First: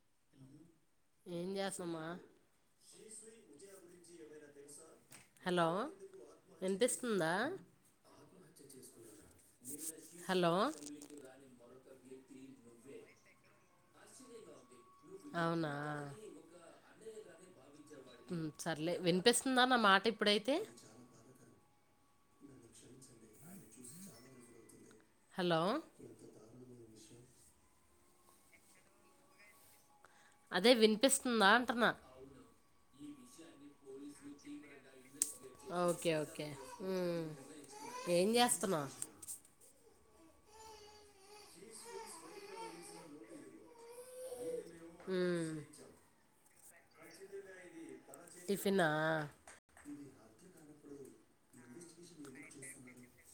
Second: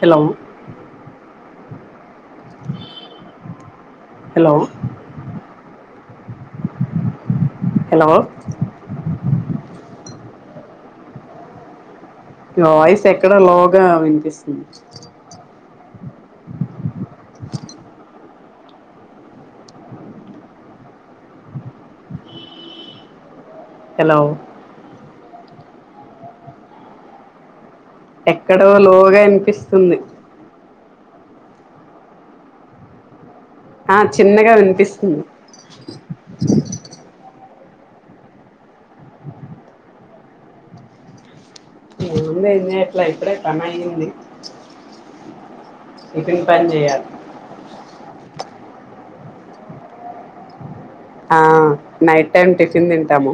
Hello ఏం జాస్ ఉమా హలో హలో విన్పిస్తుందా. హలో హలో నాయిస్ ఎక్కడో లోగ్ గా వినిపిస్తుంది. ఆ హ్మ్ సర్లే వినిపిస్తుందా నా మాట ఇప్పుడైతే. హలో హలో ఎక్కడో లోగా ఇన్పిస్తుంది. అదే వినిపిస్తుందాంటున్నా. ఆ చిన్నగా వినిపిస్తుంది ఓకే ఓకే మ్మ్ ఏం జాస్తున్నావ్ ఏముంది ఏం జెయట్లే ఇప్పుడే పనయ్యింది. హ్మ్ పన్ జెయ్యాలి టిఫీ నా ఆ నైట్ టైం టిఫిన్ తింటాము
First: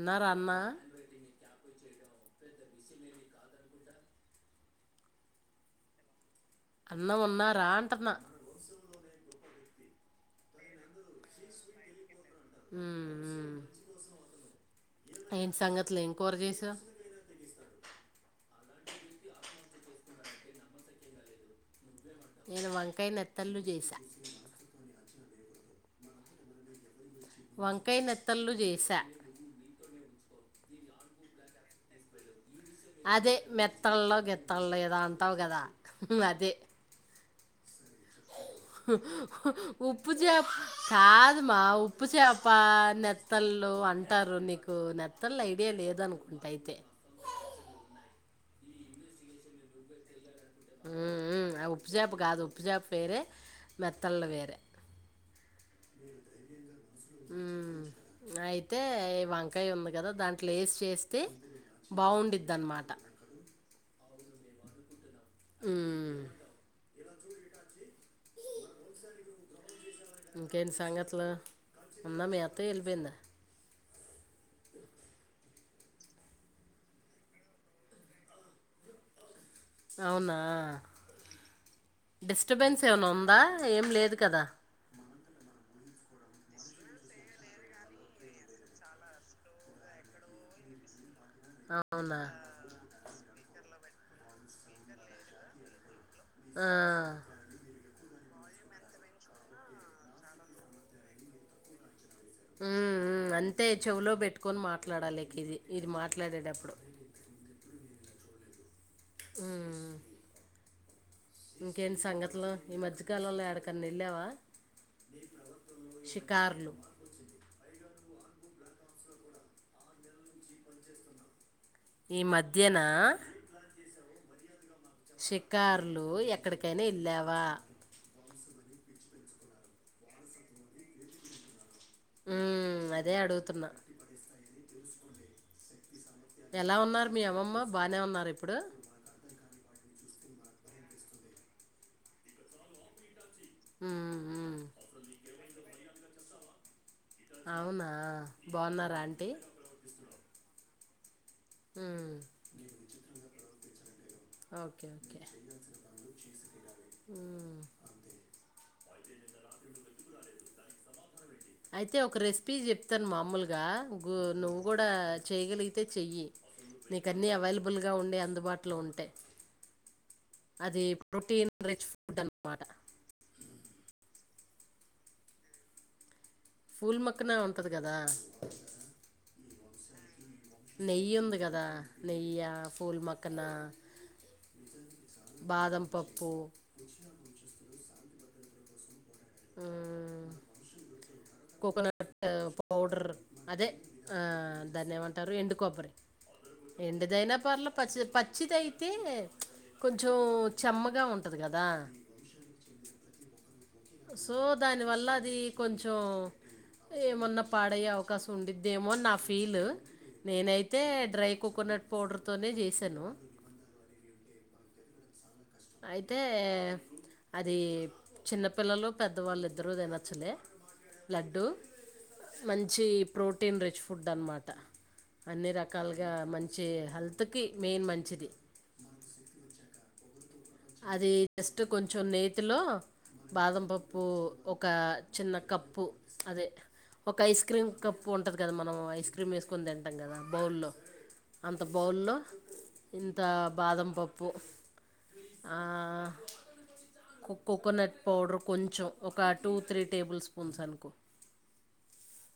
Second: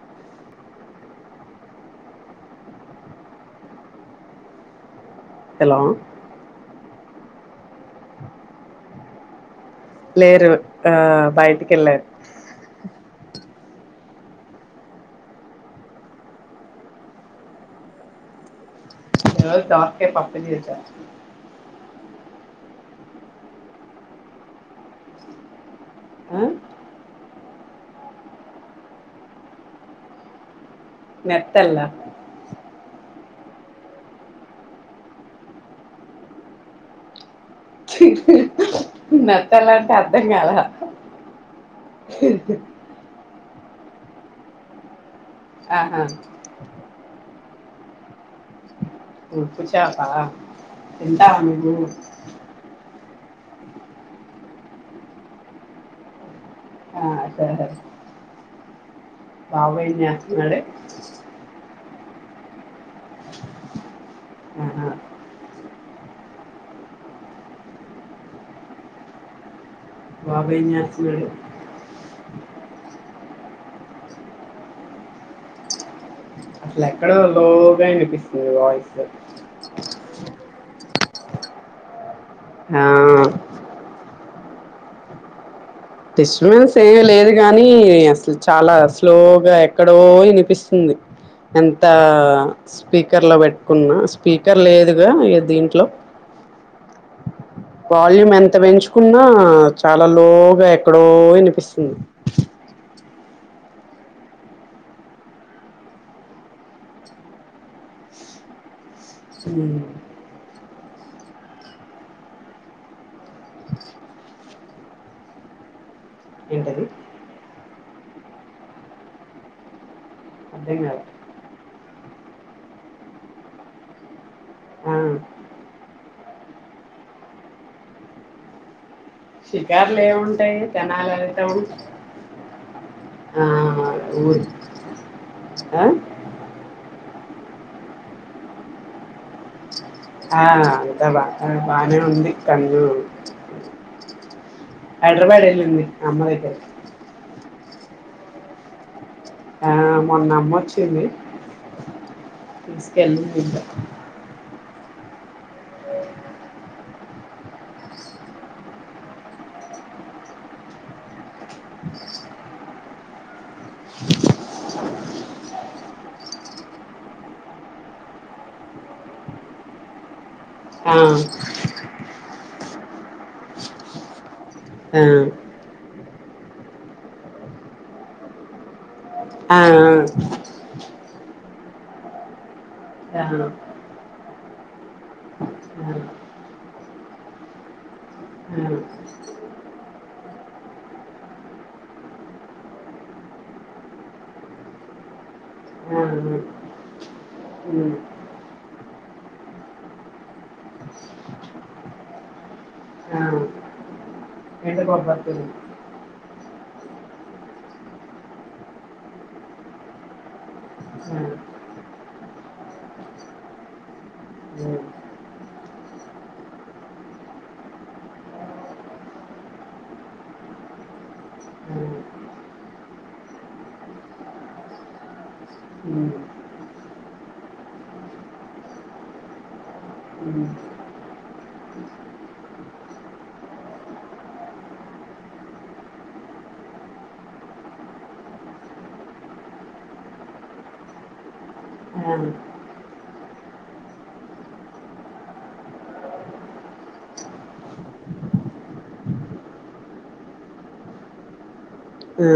ఉన్నరా అన్నా హలో అన్న ఉన్నారా అంటన్న లేరు ఆ బయటికెళ్లరు హ్మ్ ఏంట్ సంగతుల్ ఏం కూర చేసావ్ ఈరోజ్ దోస్కాయ్ పప్పు చేసా నేను వంకాయ్ నెత్తళ్లు చేసా ఆ వంకయ్ నెత్తళ్లు చేసా మెత్తల్ల అదే మెత్తల్లో, గిత్తల్లో ఏదో అంతవ్ గదా అదే ఊహు హు నెత్తళ్ళ అంటే ఉప్పు అర్థం చేప కాలా కాదు మా ఉప్పు చేప, నెత్తల్ ళ్ళు అంతారు నీకు నేత్ నేత్తల్ ఐడియా ఆహా లేదనుకుంటే అయితే ఉప్పుచాప తింటార మీరు పేరే మెత్తల్ వేరే ఆ సరే సరే ఉమ్, అయితే వంకాయ బాబు ఉంది ఏం కదా దాంట్లో చేస్తున్నాడు వసి చేస్తే బావుండిదన్నమాట ఆహా బాబు ఏం ఇంకేట్టి చేస్తున్నాడు సంగతులు ఉంద మి అత్తయ్య వెళ్ళిపోయిందా అసలు ఎక్కడ లోగా వినిపిస్తుంది వాయిస్ అవునా డిస్టబెన్న్స్ ఏమైనా ఉందా ఏం లేదు కదా డిస్టర్బెన్స్ ఏమి లేదు కాగాని అసలు చాలా స్లోగా ఎక్కడో వినిపిస్తుంది ఎంత అవునా స్పీకర్ లో పెట్ కున్నా స్పీకర్ లేదుగా దీంట్లో ఆ వాల్యూం ఎంత పెంచుకున్నా చాలా లోగా ఎక్కడో వినిపిస్తుంది ఉ అంతే చెవులో పెట్టుకొని మాట్లాడాలికి ఇది ఇది మాట్లాడేటప్పుడు ఉమ్ ఇంకేంటి సంగతులు ఈ మధ్య కాలంలో ఎడకన్నా నిళ్ళావా షికార్లు ఏంటది అంతేంగా ఈ మధ్యన ఆ, షికారులు ఎ ఎక్కడికైనా ఇళ్ళావా షికారులు ఏమింటాయి తెనాలు అతే ఉంటాయి ఉమ్, అదే ఆ అడుగుతున్నా ఊరి ఆ ఎలా ఉన్నారు మీ అమ్మమ్మ బానే ఉన్నారు ఇప్పుడు ఆ అంతా బా బాగానే ఉంది కళు ఉమ్, ఉమ్. హైదరాబాద్ వెళ్ళింది అమ్మ దగ్గర అవునా బాగున్నార అంటీ మొన్న అమ్మ వచ్చింది ఆ ఎలా ఇంట ఓకే ఓకే అయితే ఒక రెసిపీ చెప్తాను మామూలుగా నువ్వు కూడా చేయగలిగితే చెయ్యి నీక అన్నీ అవైలబుల్గా ఉండి అందుబాటులో ఉంటే అది ఆ, ప్రోటీన్ రిచ్ డ్న్నమాట ఆ పూల్ మక్కనే ఉంటది గదా ఆఅ నెయ్యి ఉంది కదా నెయ్యి ఆ, ఆ, పూలమక్కన బాదం పప్పు ఆ, ఆ కోకోనట్ పౌడర్ అదే దాన్ని ఏమంటారు ఎండు కొబ్బరి ఆ, ఎండుదైనా పర్ల ఉమ్, పచ్చి పచ్చిది అయితే కొంచెం చెమ్మగా ఉంటుంది గదా ఆ, సో ఎండు దాని వల్ల కొబ్బరి అది తురుము. కొంచెం ఏమన్నా పాడయ్యే అవకాశం ఉండింద్దేమో అని నా ఫీలూ నేనైతే ఆ, డ్రై కోకోనట్ పౌడర్తోనే చేశాను ఉమ్, అయితే అది చిన్నపిల్లలు పెద్దవాళ్ళిద్దరూ తినచ్చులే లడ్డుూ ఆ, మంచి ప్రోటీన్ రిచ్ ఫుడ్ అనమాట అన్ని రకాలుగా ఉమ్, మంచి హెల్త్కి మెయిన్ మంచిది ఉమ్, అది జస్ట్ కొంచెం నేతిలో బాదం పప్పు ఒక చిన్న కప్పు అదే ఒక ఐస్ క్రీమ్ కప్పు ఉంటది గదా మనం ఐస్ క్రీమ్ ఏసుకొని తింటాం కదా బౌల్లో అంత ఆ, ఆ, బౌల్లో ఇంత బాదం పప్పు ఆ కొ కోకోనట్ పౌడర్ కొంచెం ఒక టూ త్రీ టేబుల్ స్పూన్స్ అనుకో ఆ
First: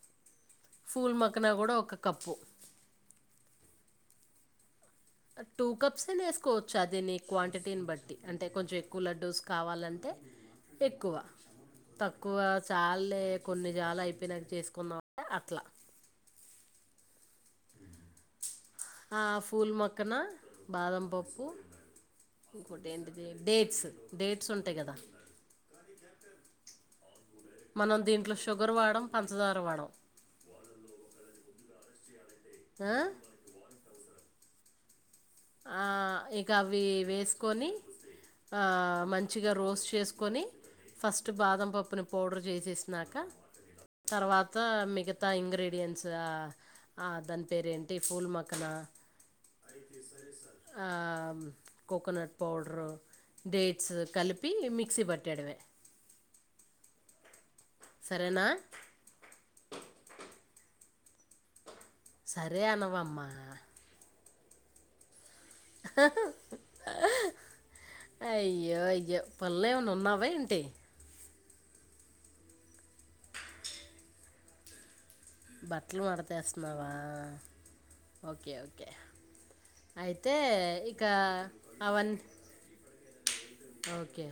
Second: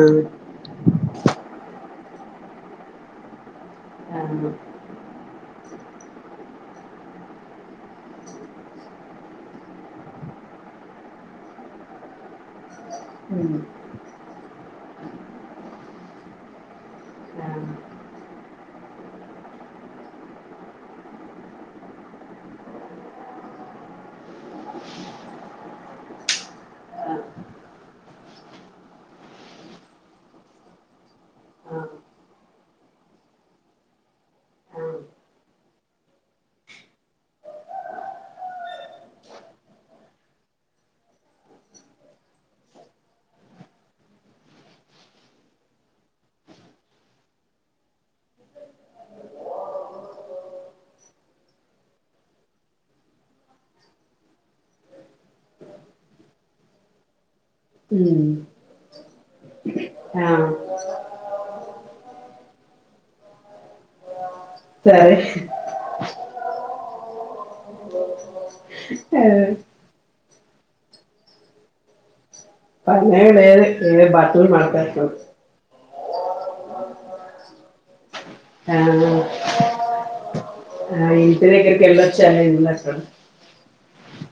పూల్ మక్కన కూడా ఒక కప్పు టూ కప్స్ అయిన ఏసుకోవచ్చు అది నీ క్వాంటిటీని బట్టి అంటే కొంచెం ఎక్కువ లడ్డూస్ కావాలంటే ఎక్కువ తక్కువ చాల్లే ఉమ్, కొన్ని జాలు అయిపోయినాక చేసుకుందాం అంటే అట్లా ఆ, ఆ, ఆ పూల్ మొక్కన బాదం పప్పు ఇంకోటి ఏంటి ఇది డేట్స్ డేట్స్ ఉంటాయి గదా మనం దీంట్లో షుగర్ వాడం పంచదార వాడం ఆ ఆ ఇక అవి వేసుకొని మంచిగా రోస్ట్ చేసుకొని ఫస్ట్ బాదం పప్పుని పౌడర్ చేసేసినాక తర్వాత మిగతా ఇంగ్రీడియంట్స్ ఆ దాని పేరేంటి పూలమక్కన ఆ కోకోనట్ పౌడరు డేట్స్ కలిపి మిక్సీ పట్టడమె ఉమ్, సరేనా ఆ సరే అనవామ్మా సరే అయ్ అయ్యో అయ్యో పనులో ఏమన్నా వన్నావ [unintelligible] ఏంటి [unintelligible] బట్లు మడతేస్తున్నావా ఓకే ఆ, ఓకే అయితే ఇక మీ ఇంటి దగ్గరికి అవన్నీ వెళ్లొచ్చాను ఇందాక ఓకే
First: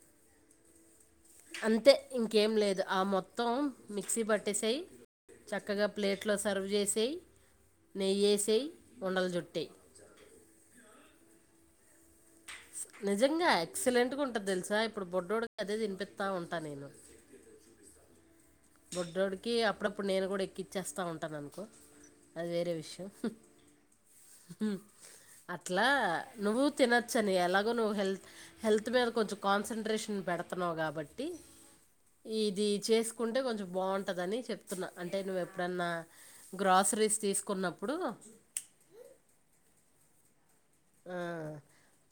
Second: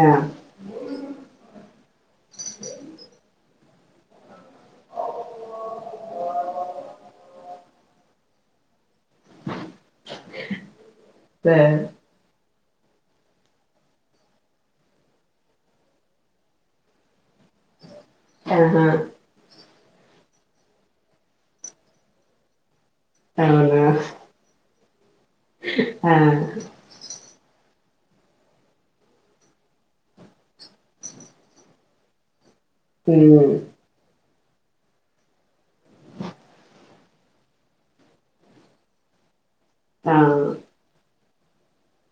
ఆ [unintelligible] అంతే ఇంకేం లేదు ఆ మొత్తం మిక్సీ పట్టేసెయ్ చక్కగా ప్లేట్లో సర్వ్ చేసెయ్ నెయ్యేసేయ్ ఉండలు జుట్టే సరే నిజంగా ఎక్సలెంట్ గా ఉంటది దెలుసా ఇప్పుడు బొడ్డోడికి అదే తినిపిత్తా ఉంటా నేను ఆహా, బుడ్డోడికి అప్పుడప్పుడు నేను కూడా ఎక్కించేస్తా ఉంటాను అనుకో అది వేరే విషయం అవునా అట్లా ఆ, నువ్వు తినచ్చని ఎలాగో నువ్వు హెల్త్ హెల్త్ మీద కొంచెం కాన్సన్ట్రేషన్ పెడతున్నావు కాబట్టి ఇది చేసుకుంటే ఉమ్, కొంచెం బాగుంటదని చెప్తున్నా అంటే నువ్వు ఎప్పుడన్నా గ్రసరీస్ తీసుకున్నప్పుడు ఆ.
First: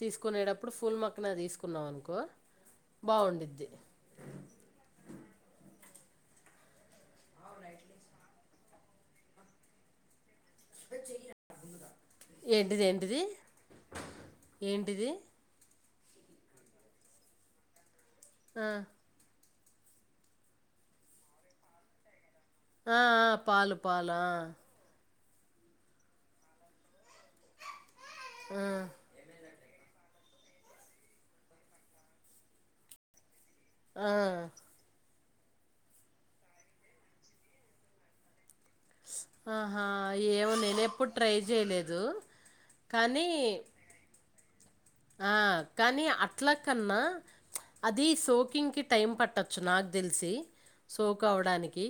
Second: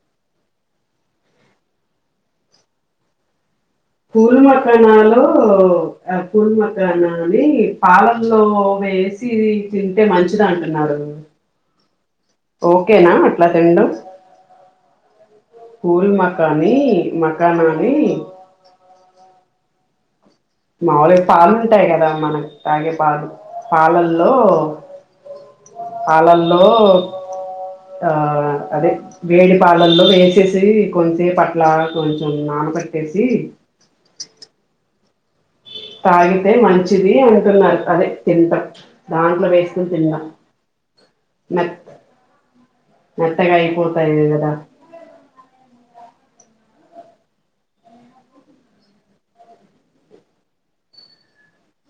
తీసుకునేడప్పుడు ఫుల్ మక్కన తీసుకున్నావ్ అనుకో బాగుండ్డిద్ది పూలు మకానాలో పూల మకానాని పాలల్లో వేసి తింటే మంచి తిను అంటున్నాడు ఏంటిది ఓకేనా ఏంటిది అట్లా తిండ్డం ఏంటిది పూల్ మాకని మకానాన్ని ఆ మాముూలుగా పాలుంటాయి కదా మనకు తాగే ఆ, పాదు ఆ, పాలు పాలు ఆ, పాలల్లో హాలల్లో ఆ అదే వేడి పాలల్లో వేసేసి కొంచెం పట్ల కొంచెం నాన కట్టేసి ఆ తాగితే మంచిది అంటున్నారు అదే తింటం ఆహా ఏమో నేను ఎప్పుడు ట్రై మెత్ చేయలేదు కానీ వ కానీ అట్లా కన్నా అది సోకింగ్కి టైం పట్టొచ్చు నాకు తెలిసి సోక్ అవడానికి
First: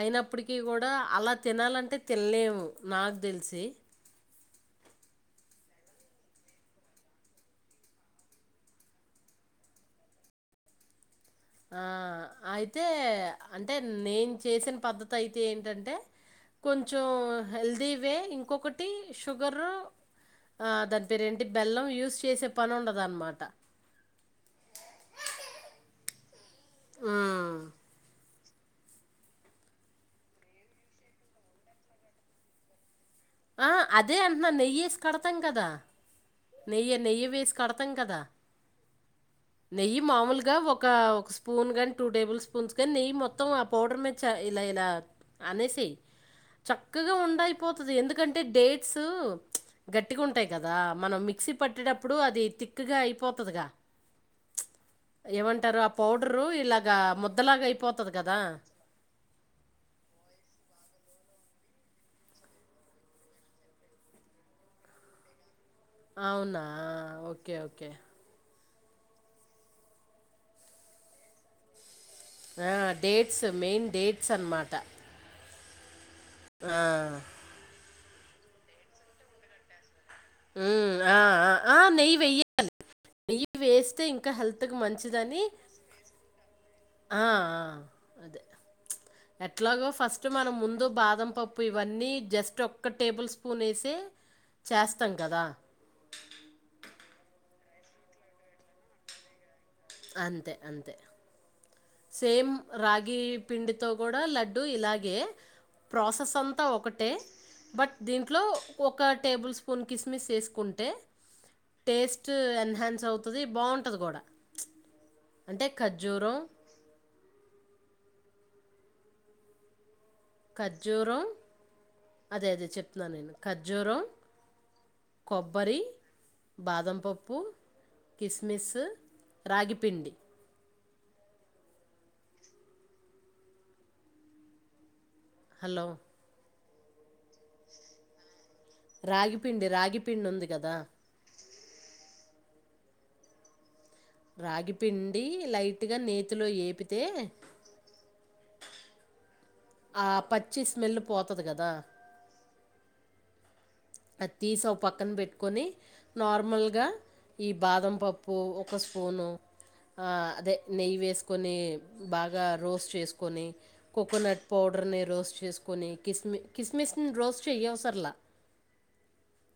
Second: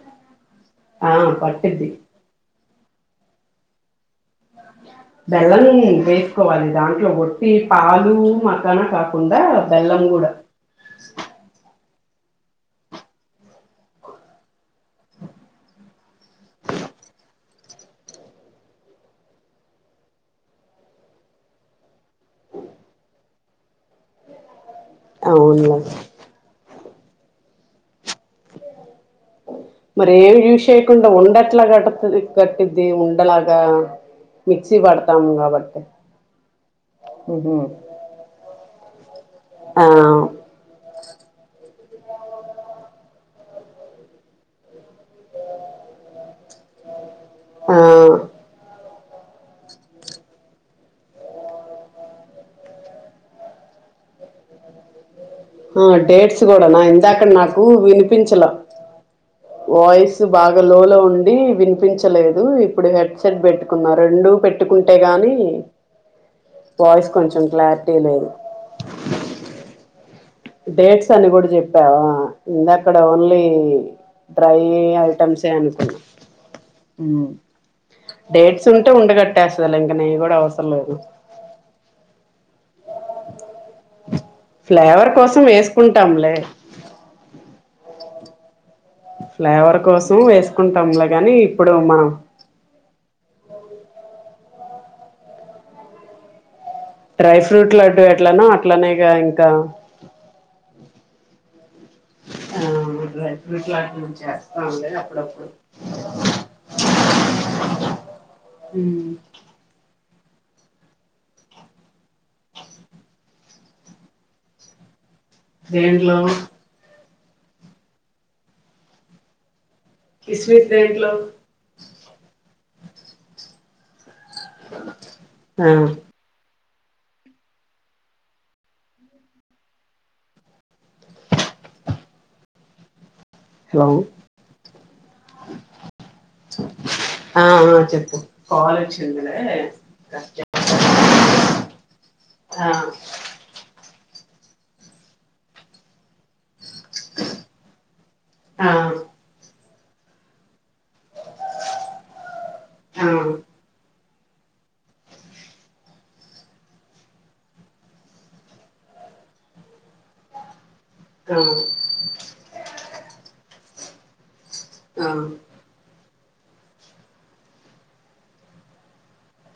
అయిన అప్పటికీ కూడా ఆ అలా పట్టిద్ది తినాలంటే తినలేము నాకు తెలిసి బెల్లం వేసుకోవాలి దాంట్లో వట్టి పాలు మకాన కాకుండా బెల్లం కూడా అయితే అంటే నేను చేసిన పద్ధతి అయితే ఏంటంటే కొంచెం హెల్దీ వే ఇంకొకటి షుగరు దాని పేరు ఏంటి బెల్లం యూస్ చేసే పని ఉండదన్నమాట అవునులే ఆ మరే విీషయండ ఉండట్లా క కట్టది ఉ ఆ అదే అంటున్నా నెయ్యి వేసి కడతాం కదా కాబట్టి నెయ్యి నెయ్యి వేసి కడతాం కదా ఆ నెయ్యి మామలుగా ఒక ఒక స్పూన్ కంటే టూ టేబుల్ స్పూన్స్ నెయ్యి మొత్తం ఆ పౌడర్ మీద ఇలా ఇలా అనేసి చ గా ఉాయిపో ఆ పోతుది ఎందుకు ఎందుకంటే డేట్స్ గట్టిగా ఉంటాయి కదా దా మనం మిక్సీ పట్టేటప్పుడు అది థిక్ గా అయిపోతదిగా ఏమంటారు? ఆ డేట్స్ పౌడరు కూడా నా ఇలాగా ఇందాకట నాకు ముద్దలాగా అయిపోతది కదా! వినిపించల వాయిస్ బాగా లో లో ఉండి ఉండి వినిపించలేదు ఇప్పుడు హెడ్సెట్ పెట్టుకున్న రెండు పెట్టుకుంటే గానీ అవునా ఓకే ఓకే లేదు డేట్స్ అని కూడా జెప్పేవా ఇంగ ఆ! అక్కడ only dates main dates dry అన్నమాట. ఐటమ్స్ ఏ అంట ఆ డేట్స్ ఉంటే ఉండగట్టేస్తాదిలే అండి నెయ్యి కూడ హ్మ్. అవసర్లేదు ఆ! ఆ! ఆ! నెయ్యి వెయ్యాలి. నెయ్యి వేస్తే ఇంక ఫ్లేవర్ కోసం వేసుకుంటాంలే ఆ ఆ అదే ఫ్లేవర్ ఎట్లాగో కోసం ఫస్ట్ మనం ముందు వేసుకుంటాంలే బాదం గాని పప్పు ఇప్పుడు ఇవన్నీ మనం జస్ట్ ఒక్ ఒక్క టేబుల్ స్పూన్ యేసే చేస్తాం కదా డ్రై ఫ్రూట్ లడ్డు ఎట్లనో అట్లనే గా ఇంక అంతే అంతే సేమ్ ఆ రాగి డ్రై ఫ్రూట్ పిండి తో లడ్డు కూడా లడ్డు చేస్తాంలే ఇలాగే అప్పుడప్పుడు ప్రొసెస్ అంతా ఒకటే బట్ దీంట్లో ఒక టేబుల్ స్పూన్ కిస్ కిస్మిస్ వేసుకుంటే టేస్ట్ ఎన్హాన్స్ అవుతది బావుంటది కుడా [inaudible] అంటే దేంట్లో ఖజ్జూరం కిస్మిస్ దేంట్లో కజ్జూరం అదే అదే చెప్తున్న నేను కజ్జురం ఆ బాదం పప్పు కిస్మిస్ రాగిపిండి హలో హలో ఆ ఆ చెప్పు కాల్ వచ్చిందిలే రాగి పిండి రాగి పిండి ఉంది ఆ కదా ఆ రాగి పిండి లైట్ గా నేతీ నేతీలో ఏపితే ఆ ఆ పచ్చి స్మెల్ పోతది కదా ఆ అది తీసి ఒక పక్కన పెట్టుకొని నార్మల్గా ఈ బాదం పప్పు ఒక స్పూన్ ఆ అదే నెయ్యి వేసుకొని ఉమ్ బాగా రోస్ట్ చేసుకో కొన్ని కోకోనట్ పౌడర్ని ఆ రోస్ చేసుకొని కిస్మస్ కిస్మిస్ ని రోస్ట్ చెయ్యవుసరలా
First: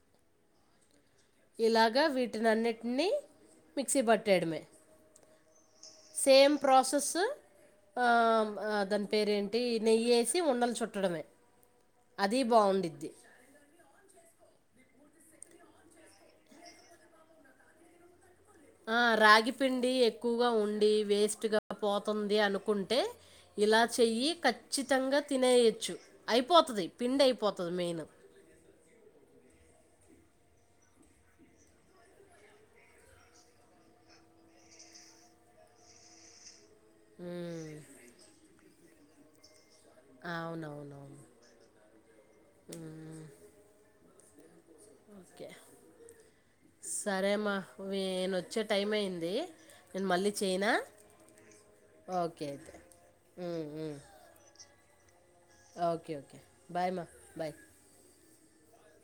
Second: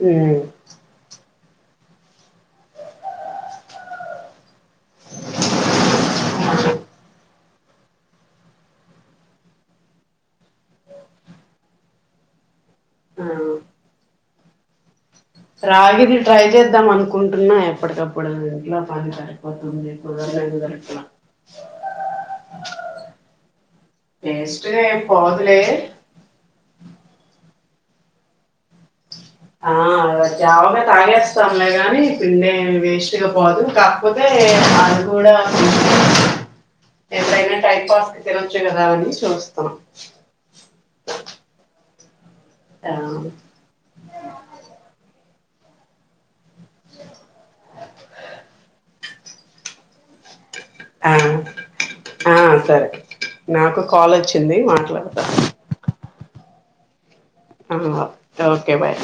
ఆ ఇలాగ వీటిని అన్నిటిని మిక్సీ పట్టేయడమే సేమ్ ప్రాసెస్స్ ఆ దాని పేరేంటి నెయ్యిసి ఉండలు చుట్టడమే అది బాగుంది ఆ రాగిది ట్రై చేద్దాం అనుకుంటున్నా ఎప్పటికప్పుడు ఇంట్లో ఆ పని రాగి పిండి సరిపోతుంది కుదరనే ఎక్కువగా ఉండి కుదరట్లా వేస్ట్గా పోతుంది అనుకుంటే ఇలా చెయ్యి టేస్ట్గా ఏం ఖచ్చితంగా పోదులే తినేయచ్చు అయిపోతది పిండి అయిపోతది మెయిన్ ఆ జావమే తాగేస్తాంలే గానీ పిండే వేస్ట్గా పోదు కాకపోతే అది కూడా ఎంతైనా మ్మ్. టైం పాస్ కి తిన తినొచ్చు కదా అని చూస్తున్నాం అవునవునవును ఆ అ ఓకే సరే అమ్మాయేనా వచ్చే టైం అయింది నే మళ్ళీ చేయనా ఆ ఆ ఓకే అయితే సరే మ్మ్, నాకు మ్మ్. కాల్ వచ్చింది మా తా [unintelligible] ఓకే ఓకే బాయ్ మా బాయ్ ఆ ఓకే బాయ్